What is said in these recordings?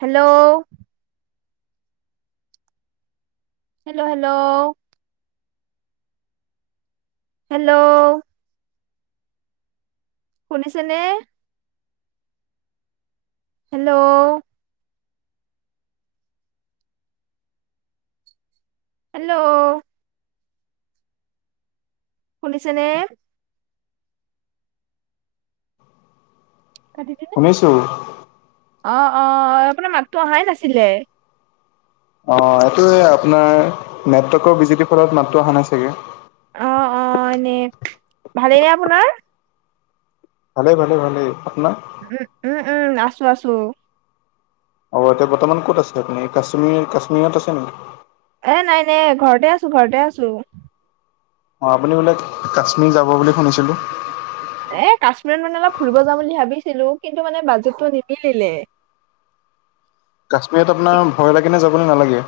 Hello. Hello! Hello! Hello. শুনিছেনে? Hello. Hello. শুনিছেনে? কাতি দিউ শুনিছো। অ অ আপোনাৰ মাতো অহাই নাছিলে। অ এইটোৱে আপোনাৰ নেটৱৰ্কৰ বিজুতিৰ ফলত মাতটো অহা নাই চাগে। অ অ এনে ভালেই নে আপোনাৰ? ভালে-ভালে-ভালে আপোনাৰ? উম-উম-উম, আছোঁ আছোঁ। অ এতিয়া বৰ্তমান ক'ত আছে আপুনি? কাশ্মীৰ কাশ্মীৰত আছে নেকি? এ নাই নাই ঘৰতে আছোঁ, ঘৰতে আছোঁ। অ আপুনি বোলে, কাশ্মীৰ যাব বুলি শুনিছিলো। এ কাশ্মীৰত মানে অলপ ফুৰিব যাওঁ বুলি ভাবিছিলো কিন্তু মানে বাজেটটো নিমিলিলে। কাশ্মীৰত আপোনাৰ ভয় লাগে নে যাবলৈ নালাগে?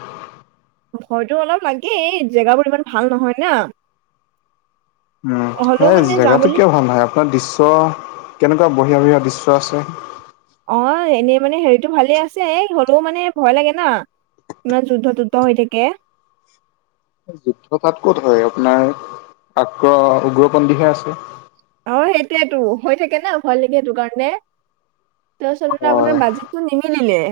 ভয়তো অলপ লাগেই, জেগাবোৰ ইমান ভাল নহয় না। উম হ'লেও সেই মানে যাম জেগাতটো বুলি কিয় ভাল নহয়, আপোনাৰ দৃশ্য কেনেকুৱা বঢ়িয়া-বঢ়িয়া দৃশ্য আছে। অ এনেই মানে হেৰিটো ভালে আছে, হ'লেও মানে ভয় লাগে না। ইমান যুদ্ধ-তুদ্ধ হৈ থাকে। যুদ্ধ তাত ক'ত হয়? আপোনাৰ আগ্ৰ উগ্ৰপন্থীহে আছে। অ সেইটোৱেটো হৈ থাকে না ভয় লাগে সেইটো কাৰণে, তাৰপিছতে হয় আপোনাৰ বাজে টো নিমিলিলে।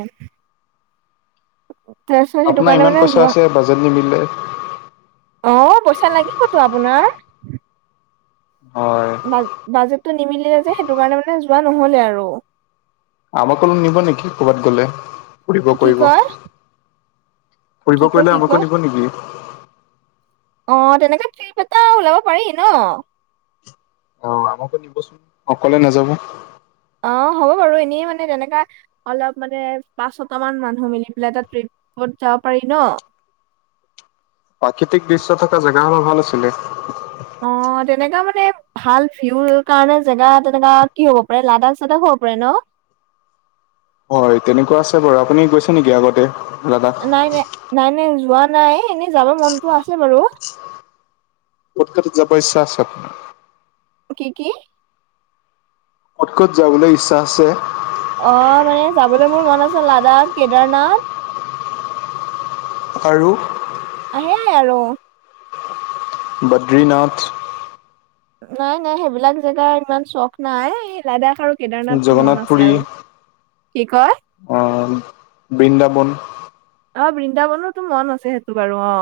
তাৰপিছত, সেইটো আপোনাৰ কাৰণে ইমান মানে পইচা যোৱা আছে বাজেট নিমিলে অ পইচা লাগিবটো আপোনাৰ। হয়। বা বাজেটো নিমিলিলে যে, সেইটো কাৰণে মানে যোৱা নহ'লে আৰু। আমাক নো নিব নেকি ক'ৰবাত গ'লে? ঘুৰিব কি ফুৰিব। কয় কি ফুৰিব কয় কৰিলে কি আমকো কয় নিব নেকি? অ তেনেকে ত্ৰিপ এটা ওলাব পাৰি ন। অ আমাকো নিবচোন অকলে নাযাব। অ হ'ব বাৰু এনেই মানে তেনেকা অলপ মানে পাঁচ ছটা মান মানুহ মিলি পেলাই, এটা ট্ৰিপত যাব পাৰি ন। প্ৰাকৃতিক দৃশ্য থকা জেগা হ'লে ভাল আছিলে। অ' তেনেকা মানে ভাল ভিউৰ কাৰণে জেগা তেনেকা কি হব পাৰে, লাডাখ-চাডাখ হ'ব পাৰে ন। হয় তেনেকুৱা আছে বাৰু, আপুনি গৈছে নেকি আগতে লাডাখ। নাই, নাই। নাই, নাই যোৱা নাই এনেই যাব মনতো আছে বাৰু। ক'ত ক'ত যাব ইচ্ছা আছে। কি কি? ক'ত ক'ত যাবলৈ ইচ্ছা আছে। অ' মানে যাবলৈ মোৰ মন আছে লাডাখ, কেদাৰনাথ। আৰু? হেয়াই আৰু। বদ্ৰীনাথ। নাই, নাই সেইবিলাক জেগাৰ ইমান চখ নাই, লাডাখ আৰু কেদাৰনাথটো জগন্নাথ মন আছে আৰু। কি কয়? অহ' বৃন্দাবন। অ' বৃন্দাবনটো মন আছে, সেইটো বাৰু অ'।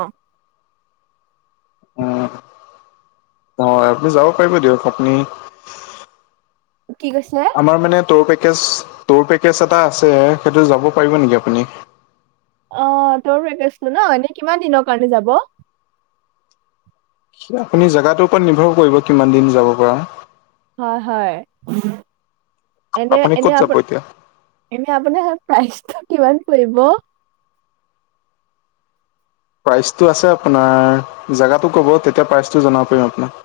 উহ হয়। আপুনি যাব পাৰিব দিয়ক আপুনি কি কৈছে। আমাৰ মানে ত-পেকেজ, ত-পেকেজ এটা আছে, সেইটো যাব পাৰিব নেকি আপুনি। অ' তৰ পেকেষ্টো ন এনেই কিমান দিনৰ কাৰণে যাব। আপুনি জগটোৰ ওপৰত নিৰ্ভৰ কৰিব কিমান দিন যাব পৰা। হয় হয় এনে আপুনি এনে ক'ত আপ। যাব এতিয়া এনে আপোনাৰ প্ৰাইজটো কিমান পৰিব। প্ৰাইচটো আছে আপোনাৰ জোগাটো ক'ব তেতিয়া প্ৰাইচটো জনাব পাৰিম আপোনাক।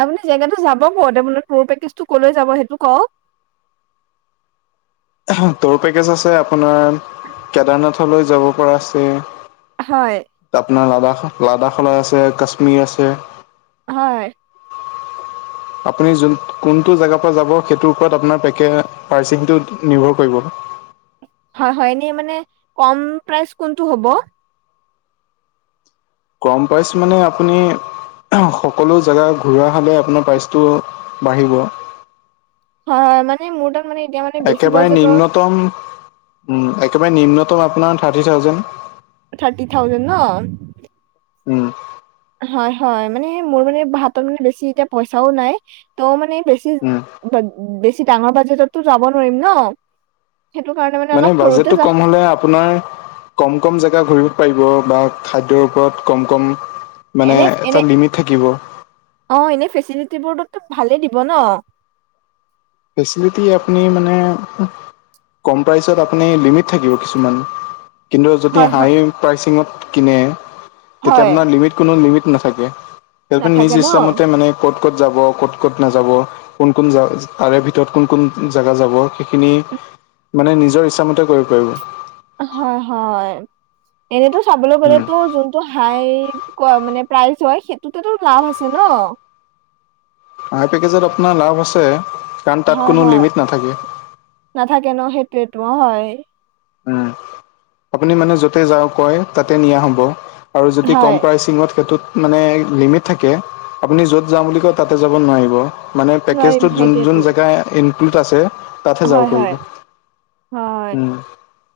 আপুনি জেগাতটো যাব কত আপোনাৰ তৰ পেকেজ টো কলৈ যাব সেইটো ক। টুৰ পেকেজ আছে আপোনাৰ কেদাৰনাথলৈ যাব পৰা আছে। হয়। আপোনাৰ লাডাখ লাডাখলৈ আছে কাশ্মীৰ আছে। হয়। আপুনিটো জুন, কোনটো জেগা পা যাব, সেইটোৰ ওপৰত আপোনাৰ পেকে পৰ্শিং টো নিব কৰিব। হয়' হয় এনে মানে, কম প্ৰাইচ কোনটো হ'ব। কম পাইচ মানে আপুনি সকলো জেগা ঘূৰোৱা হলে আপোনাৰ প্ৰাইচটো বাঢ়িব। হয়, হয় মানে মোৰ তাক একেবাৰে নিম্নতম, উহ একেবাৰে নিম্নতম আপোনাৰ থাৰ্টি থাউজেণ্ড থাৰ্টি থাউজেণ্ড ন। উম। হয় হয় মানে মোৰ মানে হাতত মানে বেছি এতিয়া পইচাও নাই ত মানে বেছি। উম, বেছি ডাঙৰ বাজেটতো যাব নোৱাৰম ন সেইটো কাৰণে। মানে অলপ সৰুতে বাজেটটো যাওঁ কম হ'লে আপোনাৰ। কম কম জেগা ঘূৰিব পাৰিব বা খাদ্যৰ ওপৰত কম কম। মানে এনে এটা এনে লিমিট থাকিব। অ এনেই ফেচিলিটি বোৰ তো ভালেই দিব ন। ফেচিলিটি আপুনি মানে। কম প্ৰচত আপুনি লিমিট থাকিব কিছুমান। কিন্তু যদি হয় হাই হয় প্ৰাইচিঙত কিনে, তেতিয়া হয় আপোনাৰ লিমিট- কোনো লিমিট নাথাকে, নিজ নাথাকে ন ইচ্ছামতে মানে- ক'ত ক'ত যাব ক'ত ক'ত নাযাব কোন কোন য তাৰে ভিতৰত কোন কোন জোগা যাব সেইখিনি, মানে নিজৰ ইচ্ছামতে কৰিব পাৰিব। হয় হয়, এনেতো চাবলৈ উম। গ'লেতো যোন টো হাই ক মানে প্ৰাইজ হয় সেইটোতে তো লাভ আছে ন। আই পেকেজত আপোনাৰ লাভ আছে, কাৰণ তাত হয় কোনো হয় লিমিট নাথাকে। নাথাকে ন সেইটোৱটো হয়। উম, আপুনি মানে য'তে যাও কয় তাতে নিয়া হব। আৰু যদি হয়, কম প্ৰাইচিঙত সেইটোত- মানে লিমিট থাকে আপুনি য'ত যাওঁ বুলি কয় তাতে যাব নোৱাৰিব। মানে নোৱাৰিম পেকেজটোত যোন সেইটোয়েতো যোন জেগা ইনক্লুড আছে। তাতহে যাব হয়, হয়, পাৰিব, হয়, উম।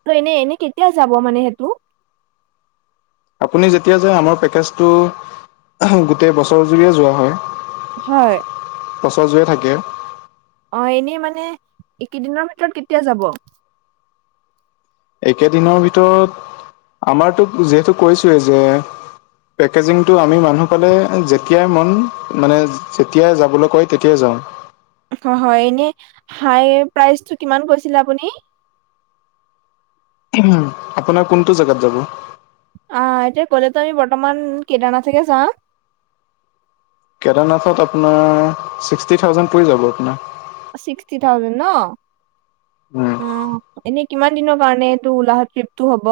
ত এনেই এনে কেতিয়া যাব মানে সেইটো। আপুনি যেতিয়া যে আমাৰ পেকেজটো, গোটেই বছৰ জুৰিয়ে যোৱা হয়। হয়। বছৰজুৰি থাকে। অ এনেই মানে, এইকেইদিনৰ ভিতৰত কেতিয়া যাব? একেদিনৰ ভিতৰত, আমাৰতো যিহেতু কৈছোয়ে যে- পেকেজিংটো আমি মানুহ পালে যেতিয়াই মন মানে যেতিয়াই যাবলৈ কয় তেতিয়াই যাওঁ। হয় হয় এনে হাই প্ৰাইচটো কিমান কৈছিলে আপুনি। আপোনাৰ কোনটো জোগাত যাব? আহ এতিয়া ক'লেতো আমি বৰ্তমান কেদৰনাথ যাম। কেদাৰনাথত আপোনাৰ ছিক্সটি থাউজেণ্ড পৰি যাব আপোনাৰ। ছিক্সটি থাউজেণ্ড ন, উম, অহ এনেই কিমান - দিনৰ কাৰণ এইটো উলাঘ টিপটো হ'ব?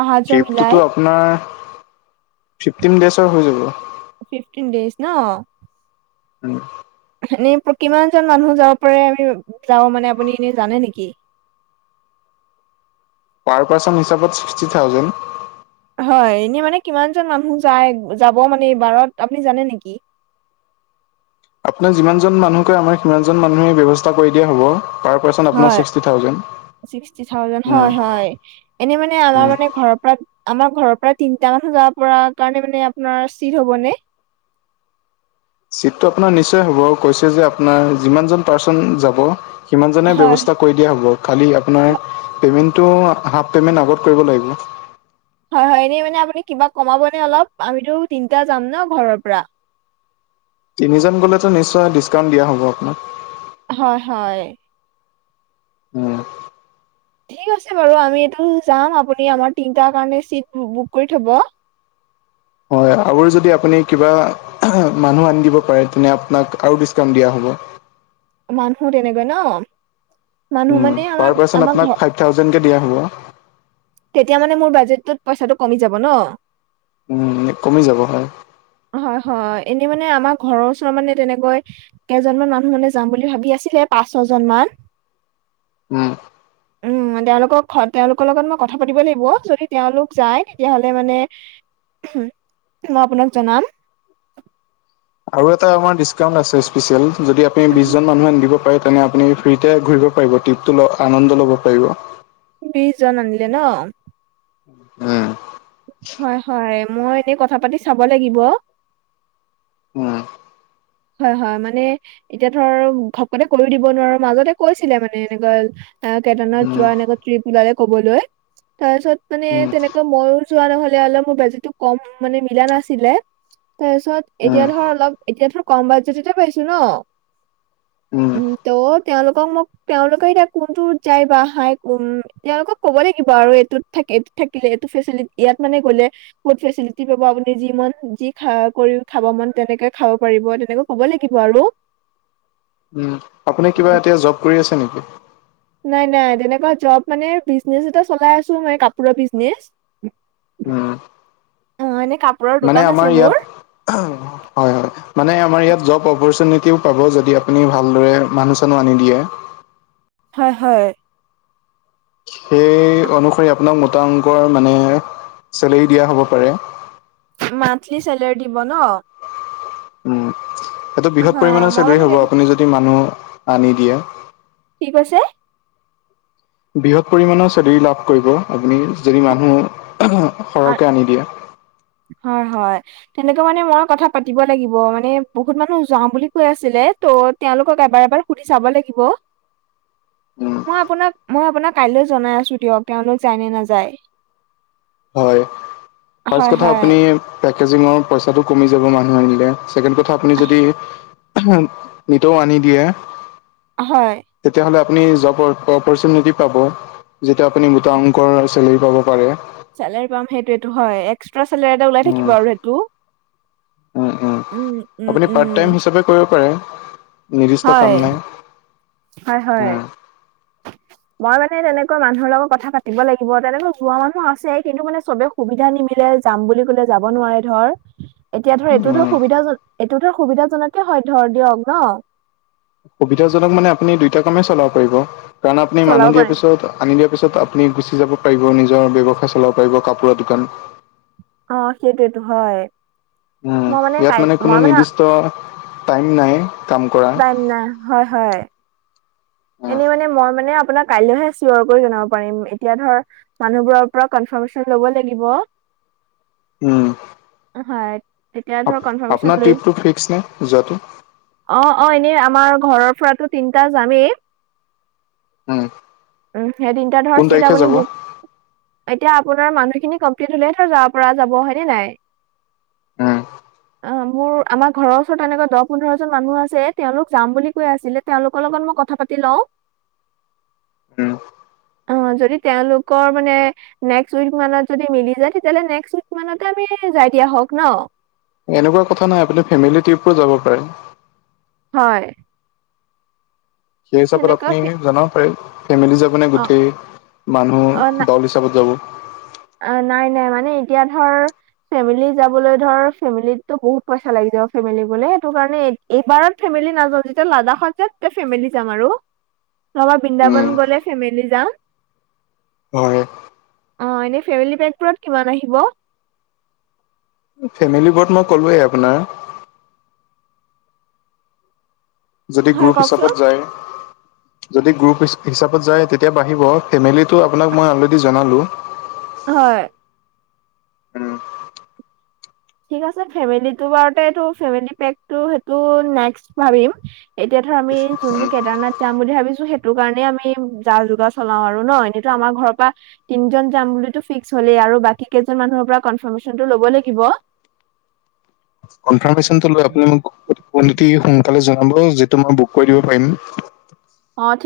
আহা যোৱা মিলাই ট্ৰিপটোতো আপোনাৰ, ফিফটিন ডেজৰ হৈ যাব। ফিফটিন ডেইজ ন। উম। এনেই কিমানজন মানুহ যাব পাৰে আমি যাওঁ মানে আপুনি এনে জানে নেকি? পাৰ পাৰ্চন হিচাপত ছিক্সটি থাউজেণ্ড। হয় এনেই মানে কিমান জন মানুহ যায় যাব মানে এইবাৰত আপুনি জানে নেকি? আপোনাক যিমানজন মানুহ কয় আমাৰ সিমানজন মানুহে ব্যৱস্থা কৰি দিয়া হ'ব। পাৰ পাৰ্চন আপোনাৰ হয়, ছিক্সটি থাউজেণ্ড। ছিক্সটি থাউজেণ্ড উম, হয় হয় এনে মানে আমাৰ উম। মানে ঘৰৰ পৰা- আমাৰ ঘৰৰ পৰা তিনিটা মানুহ জাব পৰা কাৰণে মানে আপোনাৰ চিট হব নে? চিটটো আপোনাৰ নিশ্চয় হ'ব কৈছে যে আপোনাৰ যিমানজন পাৰ্চন যাব সিমান জনে হয়, ব্যয়ৱস্থা- কৰি দিয়া হ'ব খালি আপোনাৰ হয়, পে'মেণ্টটো হাফ পে'মেণ্ট আগত কৰিব লাগিব। হয় হয় এনেই মানে আপুনি কিবা কমাবনে অলপ আমিতো তিনিটা যাম ন ঘৰৰ পৰা। তিনিজন গলেতো নিশ্চয় ডিছকাউণ্ট দিয়া হ'ব আপোনাক। হয় হয়। উম। ঠিক আছে বাৰু আমি এইটো যাম আপুনি আমাৰ তিনটাৰ কাৰণে চিট বুক কৰি থব। হয় আৰু যদি আপুনি কিবা- মানুহ আনি দিব পাৰে তেনে আপোনাক আৰু ডিচকাউণ্ট দিয়া হ'ব। মানুহ তেনেকৈ ন। মানুহ উম, মানে আমাৰ পাৰ পাৰ্চন আমাৰ আপোনাক ঘৰ ফাইভ থাউজেণ্ড কে দিয়া হ'ব। তেতিয়া মানে মোৰ বাজেটোত পইচাটো কমি যাব ন? উম, কমি যাব হয়। হয়, হয়, এনেই মানে আমাৰ ঘৰৰ ওচৰত মানে তেনেকৈ কেইজনমান মানুহ হ'লে যাম বুলি ভাবি আছিলে পাঁচ ছয় জন মান। উম। [inaudible] উম, তেওঁলোকক তেওঁলোকৰ লগত মই কথা পাতিব লাগিব যদি তেওঁলোক যায় তেতিয়াহ'লে মানে মই আপোনাক জনাম। আৰু এটা আমাৰ ডিচকাউণ্ট আছে স্পেচিয়েল যদি আপুনি বিশজন মানুহ আন দিব পাৰে৷ তেনে আপুনি ফ্ৰীতে ঘূৰিব পাৰিব ট্ৰিপটো আনন্দ ল'ব পাৰিব। বিশজন আনিলে ন? উম। হয়, হয়, মই এনেই কথা পাতি চাব লাগিব। উম। হয়, হয়, মানে এতিয়া ধৰ ঘপকতে কৈওঁ দিব নোৱাৰো মাজতে কৈছিলে মানে এনেকুৱা আহ কেদাৰনাথ উম, যোৱা এনেকুৱা ট্ৰিপ ওলালে ক'বলৈ। তাৰপিছত মানে উম, তেনেকৈ মইয়ো যোৱা নহ'লে অলপ মোৰ বাজেটতো কম মানে মিলা নাছিলে। তাৰপিছত এতিয়া উম, ধৰ অলপ এতিয়া ধৰ কম বাজেটতে পাইছো ন। উম, ত' তেওঁলোকক মোক তেওঁলোকে এতিয়া কোনটো যায় বা হাই উম তেঁওলোকক ক'ব লাগিব আৰু এইটোত থাকি এইটোত থাকিলে এইটো ফেচিলি ইয়াত মানে গ'লে বহুত ফেচিলিটি পাব আপুনি যি মন যি খা কৰিও খাব মন তেনেকে খাব পাৰি মই তেনেকৈ ক'ব লাগিব আৰু। উম, আপুনি কিবা উম, এতিয়া জব কৰি আছে নেকি? নাই নাই তেনেকুৱা জব মানে বিজনেচ এটা চলাই আছো মই কাপোৰৰ বিজনেচ। উম। অ', এনে কাপ মানে আমাৰ ইয়াত হয় হয়। মানে আমাৰ ইয়াত জব অপৰ্চোনিতিও পাব যদি আপুনি ভালদৰে মানু্হ চানুহ আনি দিয়ে। হয়, হয়। সেই অনুসৰি আপোনাক মোটা অংকৰ মানে চেলাৰী দিয়া হ'ব পাৰে। মান্থলি চেলোৰী দিব ন? উম, সেইটো অ বৃহৎ পৰিমাণৰ মই চেলাৰি মানে হ'ব আপুনি যদি মানুহ আনি দিয়ে। কি কৈছে? বৃহৎ পৰিমণৰ চেলাৰি লাভ কৰিব আপুনি যদি মানুহ সৰহকে আনি দিয়ে। হয়, হয়। তেনেকৈ মানে মই কথা পাতিব লাগিব মানে বহুত মানুহ যাওঁ বুলি কৈ আছিলে। ত' তেওঁলোকক এবাৰ এবাৰ সুধি চাব লাগিব। উম, মই আপোনাক মই আপোনাক কাইলৈ জনাই আছোঁ দিয়ক তেওঁলোক যায় নে নাযায়। হয়, ফাৰ্ষ্ট হয় কথা হয় আপুনি পেকেজিঙৰ পইচাটো কমি যাব মানুহ আনিলে। ছেকেণ্ড কথা আপুনি যদি নিতৌ আনি দিয়ে। হয়। তেতিয়াহ'লে আপুনি জব অপৰ্চোনিতি পাব। যিটো আপুনি গোটা অংকৰ চেলাৰী পাব পাৰে। চেলাৰী পাম সেইটো এইটো হয়, এক্সট্ৰা চেলাৰী এটা ওলাই উম থাকিব আৰু সেইটো। উম উম উম আপুনি উম পাৰ্ট টাইম হিচাপে কৰিব পাৰে নিৰ্দিষ্ট হয় কাম নাই। হয় হয়। মই মানে তেনেকুৱা মানুহৰ লগত কথা পাতিব লাগিব তেনেকা যোৱা মানুহ আছে কিন্তু মানে চবে সুবিধা নিমিলে যাম বুলি কলে যাব নোৱাৰে ধৰ। এতিয়া ধৰ এইটো টো উম সুবিধাজন এইটো ধৰ সুবিধাজনকে হয় ধৰ দিয়ক ন'। সুবিধাজনক মানে আপুনি দুইটা কামেই চলাব পাৰিব কাৰণ আপুনি চলাব মানুহ দিয়াৰ পাৰিম। পিছত আনি দিয়াৰ পিছত আপুনি গুচি যাব পাৰিব নিজৰ ব্যৱসায় চলাব পাৰিব কাপোৰৰ দোকান। অ', সেইটোয়েতো হয়। উম, মই ইয়াত কাই মানে কোনো মই নিৰ্দিষ্ট টাইম নাই। কাম কৰা টাইম নাই হয় হয়। উম এনেই মানে মই মানে আপোনাক কাইলৈহে চিয়ৰ কৰি জনাব পাৰিম এতিয়া ধৰ মানুহবোৰৰ পৰা কনফাৰ্মেশ্যন ল'ব লাগিব। উম, হয় তেতিয়া আপ ধৰ কনফাৰ্মেশচন আপোনাৰ লৈ অ', ট্ৰিপটো ফিক্স নে যোৱাটো? অ', এনেই আমাৰ ঘৰৰ পৰাতো তিনটা যামেই। উম,। উম, সেই তিনটা কোন ধৰ চিট তাৰিখে আপুনি যাব? বুক এতিয়া আপোনাৰ মানুহখিনি কমপ্লিট হলেহে ধৰ যাব পৰা যাব হয় নে নাই। উম, অ', মোৰ আমাৰ ঘৰৰ ওচৰত এনেকোৱা দহ পোন্ধৰ জন মানুহ আছে তেওঁলোক যাম বুলি কৈ আছিলে তেওঁলোকৰ লগত মই কথা পাতি তি লওঁ উম,। অ', যদি তেওঁলোকৰ মানে নেক্সট উইক মানত যদি মিলি যায় তেতিয়াহ'লে নেক্সট উইক মানতে আমি যাই দিয়া হওক ন'। এনেকুৱা কথা নাই আপুনি ফেমিলী ট্ৰিপো যাব পাৰে। হয়। সেই হিচাপত তেনেকুৱা আপুনি ফে জনাব পাৰে ফেমিলি যাবনে অ', গোটেই মানুহ অ', না দল হিচাপে পে যাব। অ', নাই নাই মানে এতিয়া ধৰ ফেমিলি যাবলৈ ধৰ ফেমিলিততো বহুত পইচা লাগি যাব ফেমিলি বোলে সেইটো কাৰণে এইবাৰত ফেমিলি নাযাওঁ যেতিয়া লাডাখত যাম তেতিয়া ফেমিলি যাম আৰু। নহবা বৃন্দাবন উম, গলে ফেমিলি যাম। হয়। অ', এনে ফেমিলি পেকত কিমান আহিব? ফেমিলি বোৰত মই ক'লোৱে আপোনাৰ। যদি হয় গ্ৰুপ কওকচোন হিচাপত যায় যদি গ্ৰুপ হিচ হিচাপত যায় তেতিয়া বাঢ়িব ফেমিলিটো আপোনাক মই অলৰেডি জনালো হয় ঠিক আছে ফেমেলিটো বাৰতে এইটো ফেমিলি পেক টো সেইটো নেষ্ট ভাবিম এতিয়া ধৰ আমি যোনটো কেদাৰনাথ যাম বুলি ভাবিছো সেইটো কাৰণে আমি যা যোগাৰ চলাও আৰু ন এতিয়া টো আমাৰ ঘৰৰ পৰা তিনজন যাম বুলি টো ফিক্স হলেই আৰু বাকী কেইজন মানুহৰ পৰা কনফাৰ্মেশন টো ল'ব লাগিব কনফাৰ্মেশনটো লৈ মোক আপুনি মোক অতি সোনকালে জনাব যিহেতু মই বুক কৰি দিব পাৰিম অ ঠিক